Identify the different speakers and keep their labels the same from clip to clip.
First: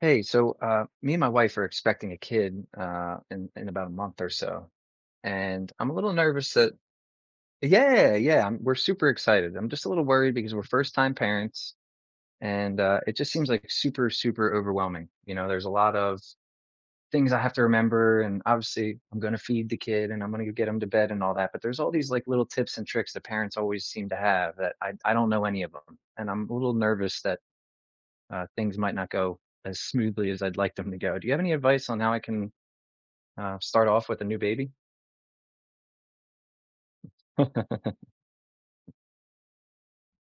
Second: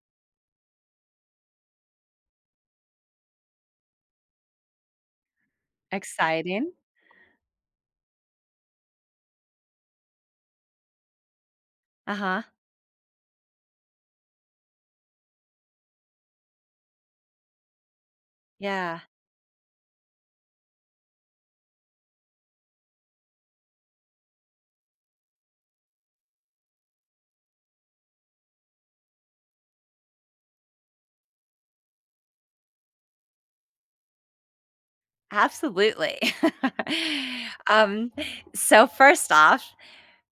Speaker 1: Hey, me and my wife are expecting a kid in about a month or so, and I'm a little nervous that
Speaker 2: Exciting.
Speaker 1: yeah, yeah, I'm, we're super excited. I'm just a little worried because we're first time parents,
Speaker 2: Uh-huh.
Speaker 1: and it just seems like super overwhelming. You know, there's a lot of things I have to remember, and obviously
Speaker 2: Yeah,
Speaker 1: I'm going to feed the kid and I'm going to get him to bed and all that. But there's all these like little tips and tricks that parents always seem to have that I don't know any of them, and I'm a little nervous that things might not go as smoothly as I'd like them to go. Do you have any advice on how I can start off with a new baby?
Speaker 2: absolutely. Um, so first off,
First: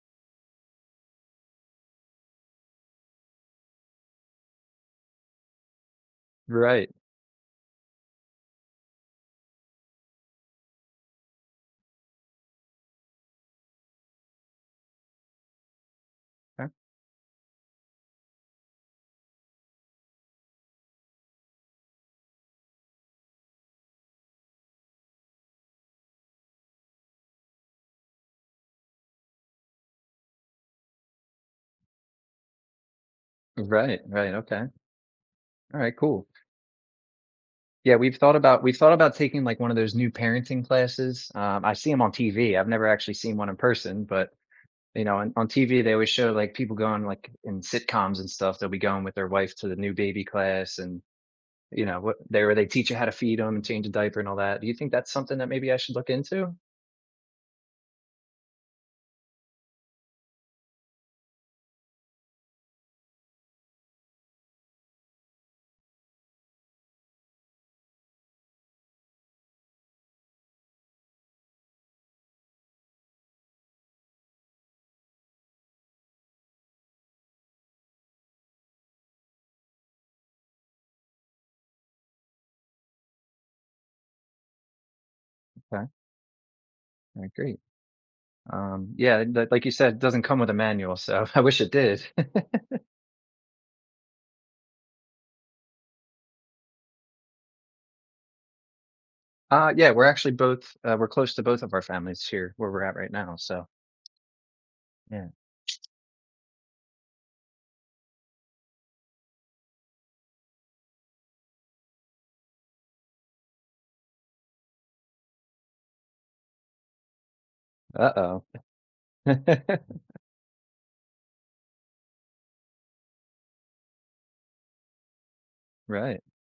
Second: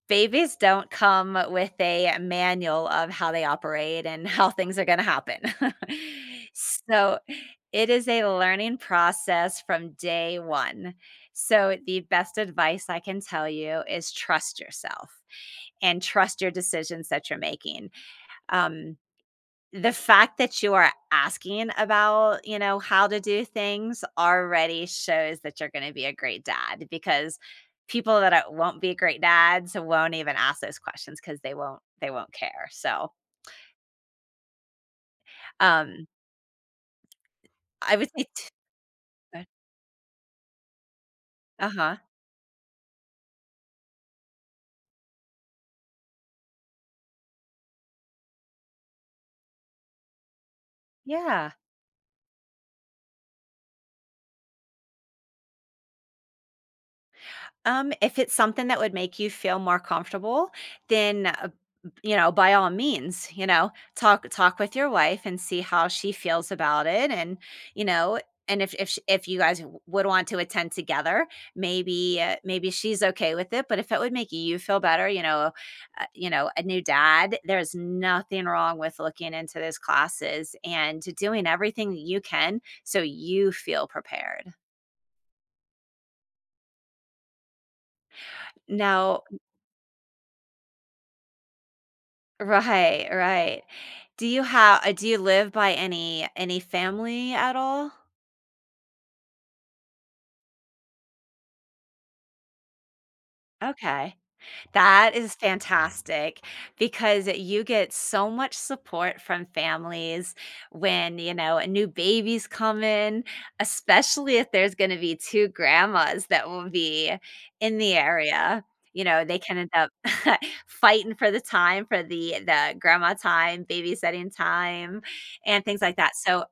Speaker 2: babies don't come with a manual of how they operate and how things are gonna happen.
Speaker 1: Right.
Speaker 2: So it is a learning process from day one. So the best advice I can tell you is trust yourself and trust your
Speaker 1: Okay.
Speaker 2: decisions that you're making. Um The fact that you are asking about, how to do things already shows that you're gonna be a great dad because people that are won't be great dads won't even ask those questions because they won't care, so,
Speaker 1: Right, right. Okay. All right,
Speaker 2: um,
Speaker 1: cool. Yeah,
Speaker 2: I would
Speaker 1: we've
Speaker 2: say
Speaker 1: thought about we've thought about taking
Speaker 2: uh,
Speaker 1: like one of those new parenting classes. I see
Speaker 2: uh-huh,
Speaker 1: them on TV. I've never actually seen one in person, but you know, on TV they always show like people going like in sitcoms and stuff. They'll be going with their wife to the new baby class, and
Speaker 2: yeah.
Speaker 1: you know what they where they teach you how to feed them and change a diaper and all that. Do you think that's something that maybe I should look into?
Speaker 2: If it's something that would make you feel more comfortable, then, you know, by all means, you know, talk with your wife and see how she feels about it, and you know, and if you guys would want to attend together, maybe maybe she's okay with it. But if it would make you feel better, you know, a new dad, there's nothing wrong with looking into those classes and doing everything that you can so you feel prepared.
Speaker 1: Okay. All right, great. Yeah,
Speaker 2: Now,
Speaker 1: like you said, it doesn't come with a manual, so I wish it did.
Speaker 2: right, right. Do you have do you live by any family at all?
Speaker 1: Yeah, we're actually both we're close to both of our families here where we're at right now. So
Speaker 2: Okay. That
Speaker 1: yeah.
Speaker 2: is fantastic because you get so much support from families when, you know, a new baby's coming, especially if there's going to be two grandmas that will be in the
Speaker 1: Uh-oh.
Speaker 2: area. You know, they can end up fighting for the time for the grandma time, babysitting time, and things like that.
Speaker 1: Right.
Speaker 2: So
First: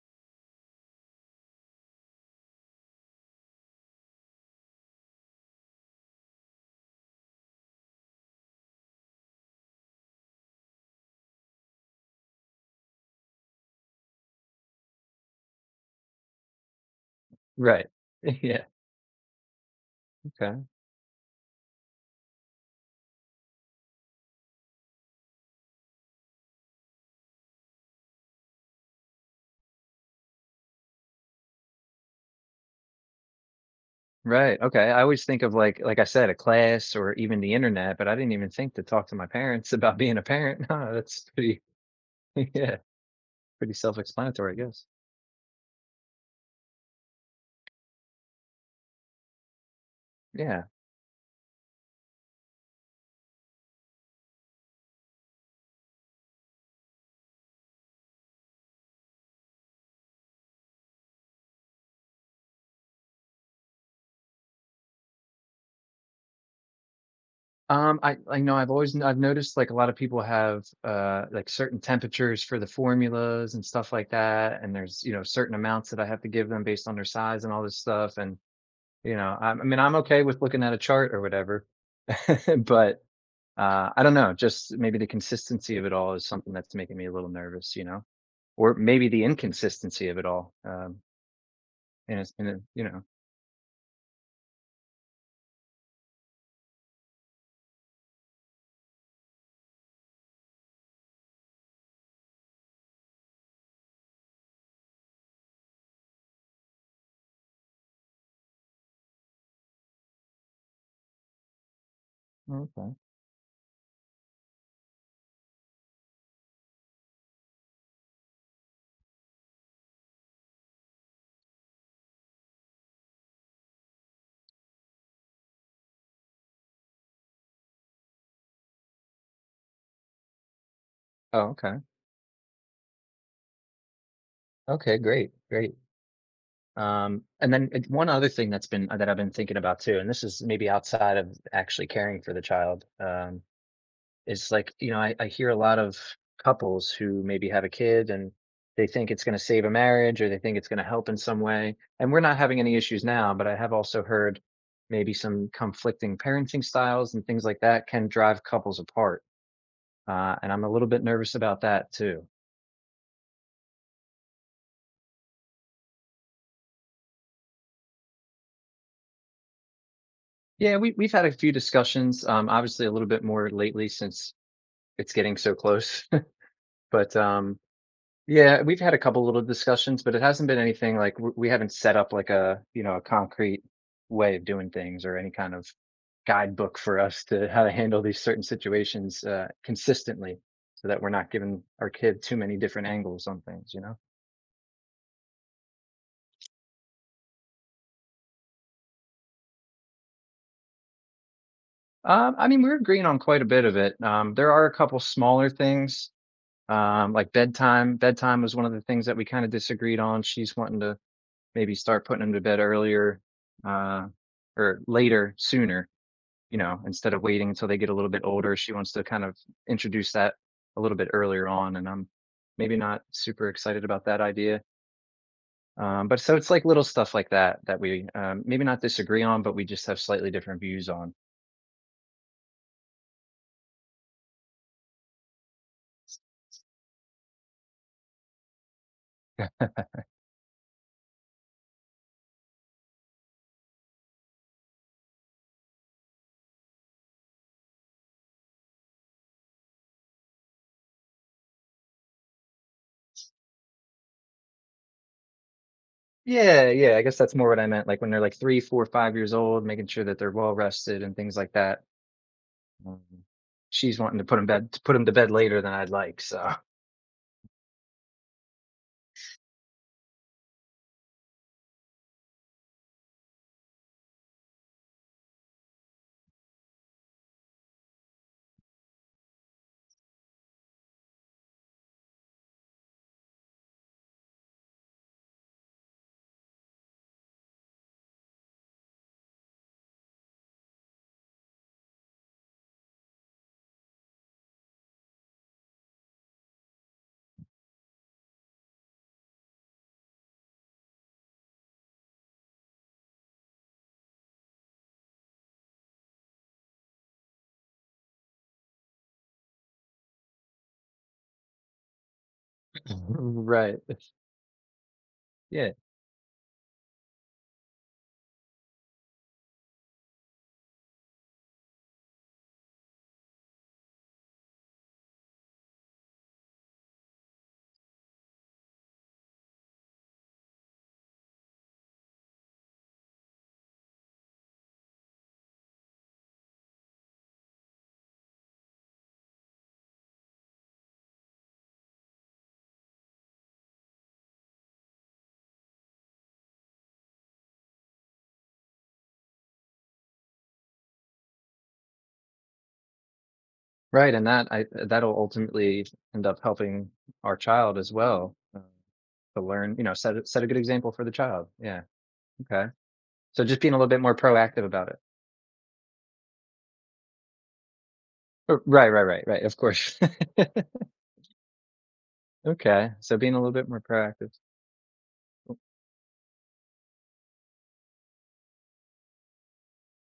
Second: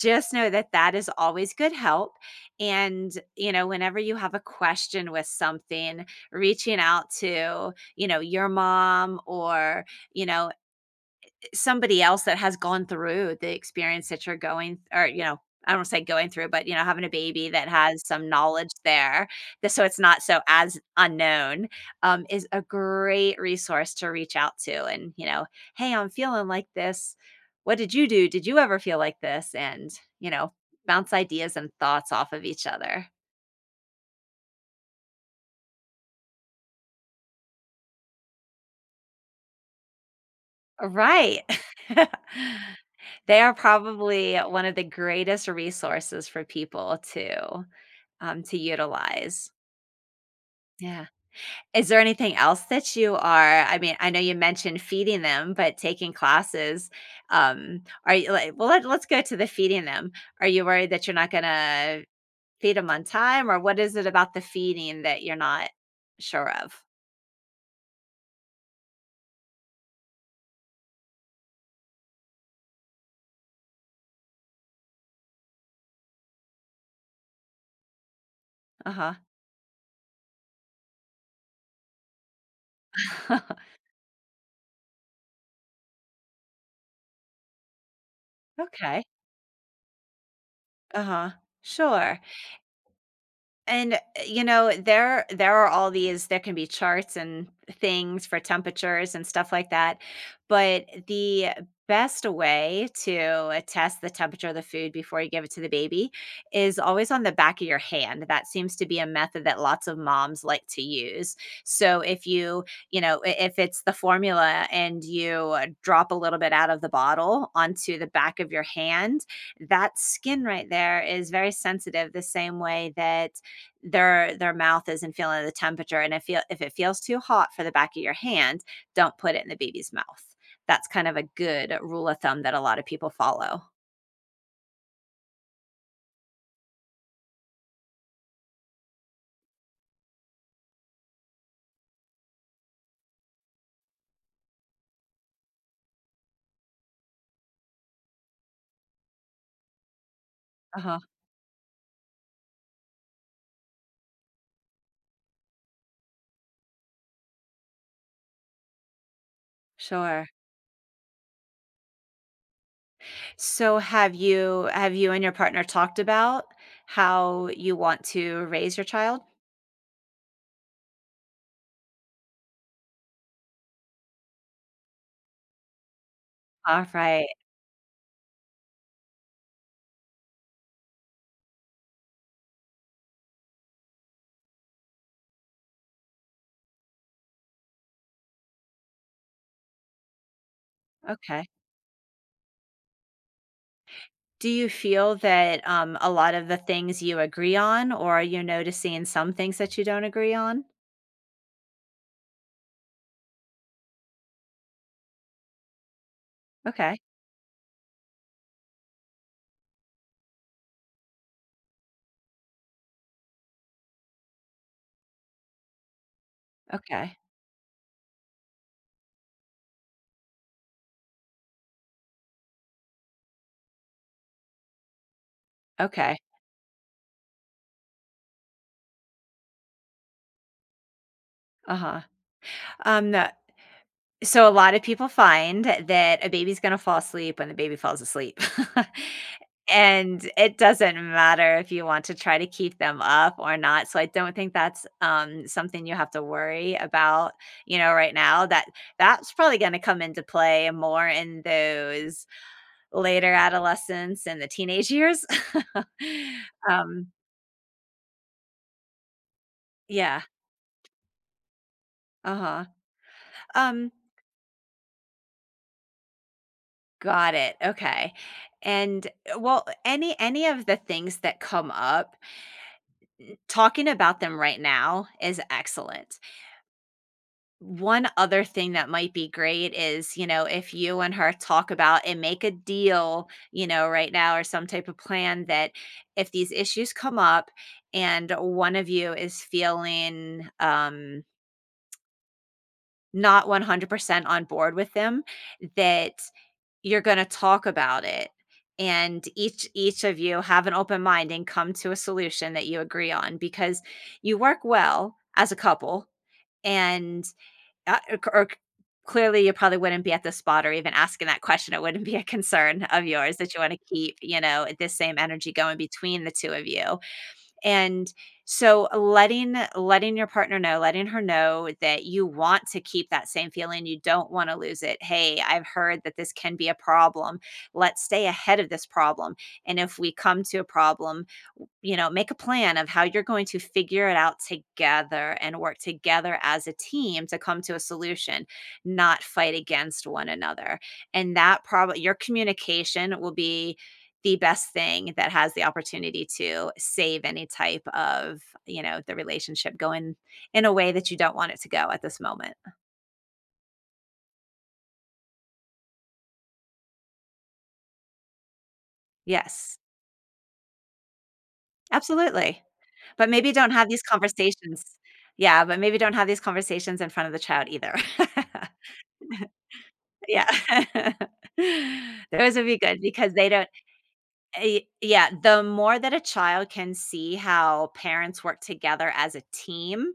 Speaker 2: just know that that is always good help. And, you know, whenever you have a question with something, reaching out to, you know, your mom or, you know, somebody else that has gone through the experience that you're going or, you know, I don't say going through, but, you know, having a baby that
Speaker 1: Right.
Speaker 2: has some
Speaker 1: Yeah.
Speaker 2: knowledge there, that so it's not so
Speaker 1: Okay.
Speaker 2: as unknown, is a great resource to reach out to and, you know, "Hey, I'm feeling like this. What did you do? Did you ever feel like this?" And, you know, bounce ideas and thoughts off of each other.
Speaker 1: Right. Okay. I always think of like I said, a class or even the internet, but I didn't even think to talk to my parents about being a parent. No, that's
Speaker 2: Right.
Speaker 1: pretty yeah,
Speaker 2: They are
Speaker 1: pretty
Speaker 2: probably
Speaker 1: self-explanatory,
Speaker 2: one
Speaker 1: I
Speaker 2: of the
Speaker 1: guess.
Speaker 2: greatest resources for people to utilize.
Speaker 1: Yeah.
Speaker 2: Yeah. Is there anything else that you are I mean, I know you mentioned feeding them, but taking classes, are you like well, let, let's go to the feeding them. Are you worried that you're not going to feed them on time or what is it about the feeding that you're not sure of?
Speaker 1: I know I've noticed, like, a lot of people have, like, certain temperatures for the formulas and stuff like that, and there's, you know, certain amounts that I have to give them based on their size and all this stuff, and, you
Speaker 2: Uh-huh.
Speaker 1: know, I mean, I'm okay with looking at a chart or whatever, but, I don't know, just maybe the consistency of it all is something that's making me a little nervous, you know? Or
Speaker 2: Okay.
Speaker 1: maybe the inconsistency of it all,
Speaker 2: Uh-huh.
Speaker 1: and
Speaker 2: Sure.
Speaker 1: it's and it you know?
Speaker 2: And, you know, there are all these there can be charts and things for temperatures and stuff like that, but the best way to test the temperature of the food before you give it to the baby is always on the back of your hand. That seems to be a method that lots of moms like to use. So if you,
Speaker 1: Okay.
Speaker 2: you know, if it's the formula and you drop a little bit out of the bottle onto the back of your hand, that skin right there is very sensitive the same way that their mouth isn't feeling the temperature and if it feels too hot for the back of your hand, don't put it in the baby's mouth. That's kind of a
Speaker 1: Oh,
Speaker 2: good
Speaker 1: okay.
Speaker 2: rule of thumb that a lot of people follow.
Speaker 1: Okay, great. And then it's one other thing that's been that I've been thinking about too, and this is maybe outside of actually caring for the child, is like, you know, I hear a lot of couples who maybe have a kid and they think it's going to save a marriage or they think it's going to
Speaker 2: Uh-huh.
Speaker 1: help in some way. And we're not having any issues now, but I have also heard maybe some conflicting parenting styles and things like that can drive couples apart.
Speaker 2: Sure.
Speaker 1: And I'm a little bit nervous about that too.
Speaker 2: So have you and your partner talked about how you want to raise your child?
Speaker 1: Yeah, we've had a few discussions, obviously a little bit more lately since it's getting so close. But,
Speaker 2: Alright,
Speaker 1: yeah, we've had a couple little discussions, but it hasn't been anything like w we haven't set up like a, you know, a concrete way of doing things or any kind of guidebook for us to how to handle these certain situations, consistently so that we're not
Speaker 2: okay.
Speaker 1: giving our kid too many different angles on things, you know?
Speaker 2: Do you feel that, a lot of the things you agree on, or are you noticing some things that you don't agree on?
Speaker 1: I mean, we're agreeing on quite a bit of it. There are a couple smaller things,
Speaker 2: Okay,
Speaker 1: like bedtime. Bedtime was one of the things that we kinda disagreed on. She's wanting to maybe start putting them to bed earlier uh, or later, sooner, you know, instead
Speaker 2: okay,
Speaker 1: of waiting until they get a little bit older. She wants to kind of introduce that a little bit earlier on. And I'm maybe not super excited about that idea.
Speaker 2: okay,
Speaker 1: But so it's like little stuff like that that we maybe not disagree on, but we just have slightly different views on.
Speaker 2: uh-huh. The So a lot of people find that a baby's gonna fall asleep when the baby falls asleep. And it doesn't matter if you want to try to keep them up or not, so I don't think that's, something you have to worry about, you know, right now, that that's probably gonna come into play more in those later adolescence and the teenage years.
Speaker 1: Yeah, yeah. I
Speaker 2: Um,
Speaker 1: guess that's more what I meant. Like when they're like three, four, 5 years old, making sure that
Speaker 2: yeah,
Speaker 1: they're well rested and things like that.
Speaker 2: uh-huh.
Speaker 1: Um,
Speaker 2: Um,
Speaker 1: she's wanting to put them to bed later than I'd like. So
Speaker 2: got it, okay, and, any of the things that come up, talking about them right now is excellent. One other thing that might be great is, you know, if you and her talk about and make a deal, you know, right now or some type of plan that if these issues come up and one of you is feeling, not 100% on board with them, that you're gonna talk about it and each of you have an open mind and come to a solution that you agree on because you work well as a couple and or clearly you probably wouldn't be at this spot or even asking that question, it wouldn't be a concern of yours that you want to
Speaker 1: right,
Speaker 2: keep, you know, this same energy
Speaker 1: yeah.
Speaker 2: going between the two of you. And so letting your partner know, letting her know that you want to keep that same feeling, you don't want to lose it. Hey, I've heard that this can be a problem. Let's stay ahead of this problem. And if we come to a problem, you know, make a plan of how you're going to figure it out together and work together as a team to come to a solution, not fight against one another. And that probably your communication will be the best thing that has the opportunity to save any type of, you know, the relationship going in a way that you don't want it to go at this moment.
Speaker 1: Right, and that'll ultimately end up helping our child as well, to learn,
Speaker 2: Yes,
Speaker 1: you know, set a good example for the child. Yeah,
Speaker 2: absolutely.
Speaker 1: okay.
Speaker 2: But
Speaker 1: So
Speaker 2: maybe
Speaker 1: just
Speaker 2: don't
Speaker 1: being a little
Speaker 2: have
Speaker 1: bit
Speaker 2: these
Speaker 1: more proactive
Speaker 2: conversations.
Speaker 1: about it.
Speaker 2: Yeah, but maybe don't have these conversations in front of the child either.
Speaker 1: R right, of course.
Speaker 2: Yeah. Those would be
Speaker 1: Okay,
Speaker 2: good
Speaker 1: so
Speaker 2: because
Speaker 1: being a
Speaker 2: they
Speaker 1: little bit
Speaker 2: don't
Speaker 1: more proactive.
Speaker 2: eh, yeah, the more that a child can see how parents work together as a team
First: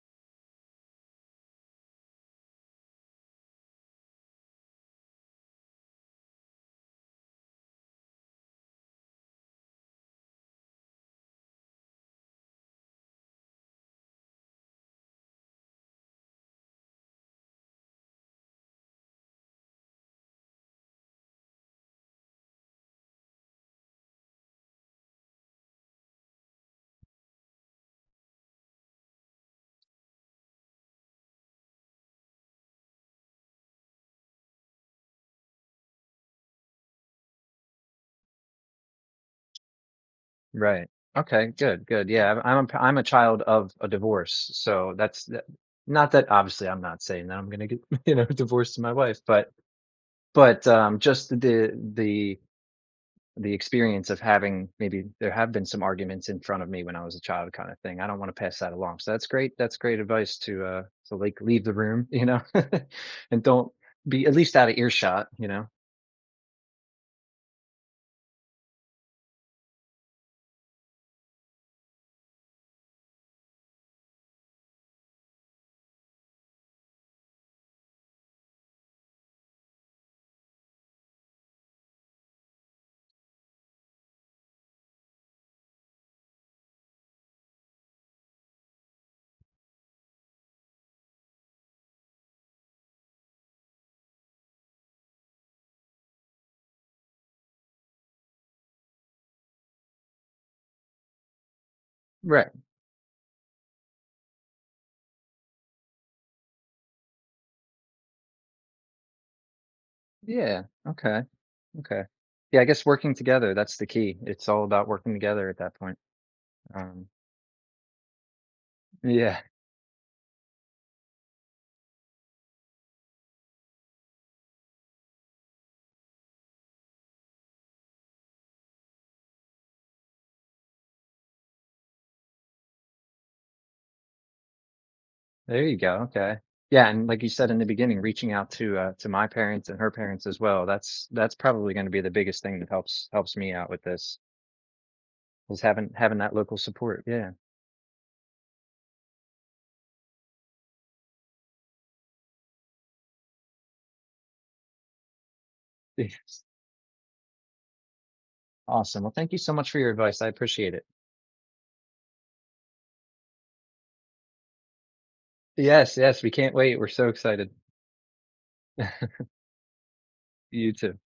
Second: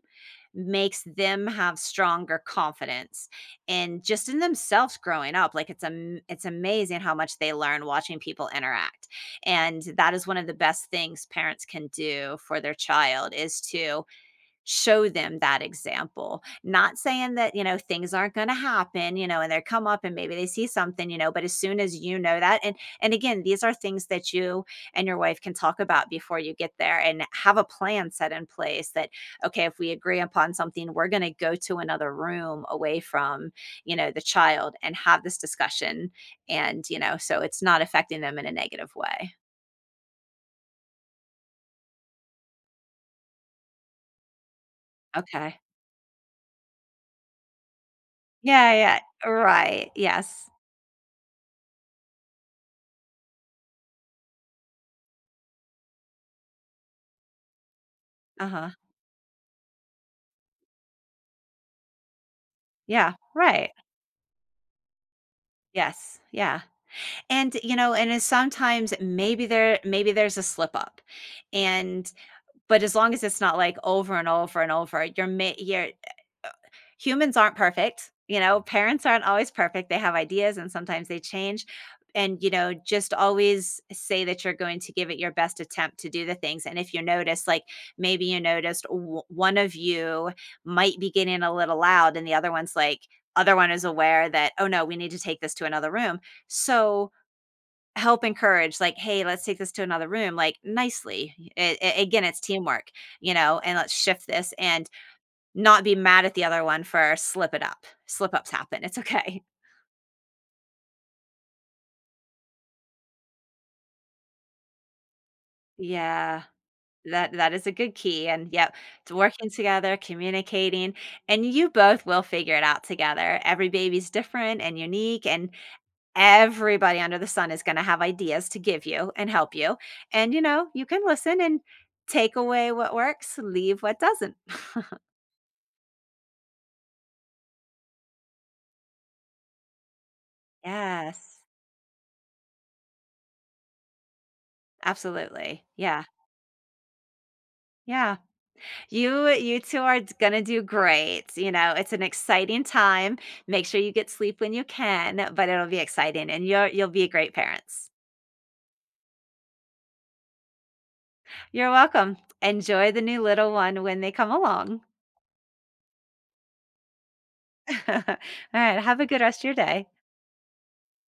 Speaker 2: makes them have stronger confidence and just in themselves growing up, like it's a, it's amazing how much they learn watching people interact, and that is one of the best things parents can do for their child is to show them that example. Not saying that, you know, things aren't going to happen, you know, and they come up and maybe they see something, you know, but as soon as you know that, and again, these are things that you and your wife can talk about before you get there and have a plan set in place that okay, if we agree upon something, we're going to go to another room away from, you know, the child and have this discussion and, you know, so it's not affecting them in a negative way.
Speaker 1: Right. Okay, good. Yeah, I'm a child of a divorce, so that's that
Speaker 2: Okay.
Speaker 1: not that, obviously, I'm not saying that I'm gonna get, you know,
Speaker 2: Yeah,
Speaker 1: divorced to my
Speaker 2: yeah,
Speaker 1: wife,
Speaker 2: yeah.
Speaker 1: but
Speaker 2: Right. Yes.
Speaker 1: just the experience of having maybe there have been some arguments in front of me when I was a child kind of thing. I don't wanna pass
Speaker 2: Uh-huh.
Speaker 1: that along. So that's great advice to, like, leave the room, you know,
Speaker 2: Yeah,
Speaker 1: and
Speaker 2: right.
Speaker 1: don't be at least out of earshot, you know?
Speaker 2: Yes, yeah, and, you know, and it's sometimes maybe there maybe there's a slip up, and but as long as it's not, like, over and over and over, you're ma you're humans aren't perfect, you know, parents aren't always perfect. They have ideas and sometimes they change. And, you know, just always say that you're going to give it your best attempt to do the things. And if you notice, like maybe you noticed one of you might be getting a little loud and the other one's like, other one is aware that, oh no, we need to take this to another room. So help encourage, like, hey, let's take this to another room, like nicely. It, again, it's
Speaker 1: Right.
Speaker 2: teamwork, you know, and let's shift this. And not be mad at the other one for slip it up. Slip ups happen. It's okay.
Speaker 1: Yeah. Okay, okay. Yeah, I guess working together, that's the key. It's all about working together at that point.
Speaker 2: Yeah.
Speaker 1: Um,
Speaker 2: That that is a good key, and yep, it's
Speaker 1: yeah,
Speaker 2: working together, communicating, and you both will figure it out together. Every baby's different and unique, and everybody under the sun is gonna have ideas to give you and help you. And, you know, you can listen and take away what works, leave what doesn't.
Speaker 1: there you go, okay. Yeah, and like you said in the beginning, reaching out to my parents and her parents as well. That's
Speaker 2: Yes.
Speaker 1: probably gonna be the biggest thing that helps me out with this. Is
Speaker 2: Absolutely. Yeah.
Speaker 1: having that local support, yeah.
Speaker 2: Yeah. You two are d gonna do great, you know, it's an exciting time, make sure you get sleep when you can, but it'll be exciting,
Speaker 1: Yes.
Speaker 2: and you'll be great parents.
Speaker 1: Awesome, well, thank you so much for your advice, I appreciate it.
Speaker 2: You're welcome. Enjoy the new little one when they come along.
Speaker 1: Yes, we can't wait, we're so excited.
Speaker 2: Alright, have a good rest of your day.
Speaker 1: You too.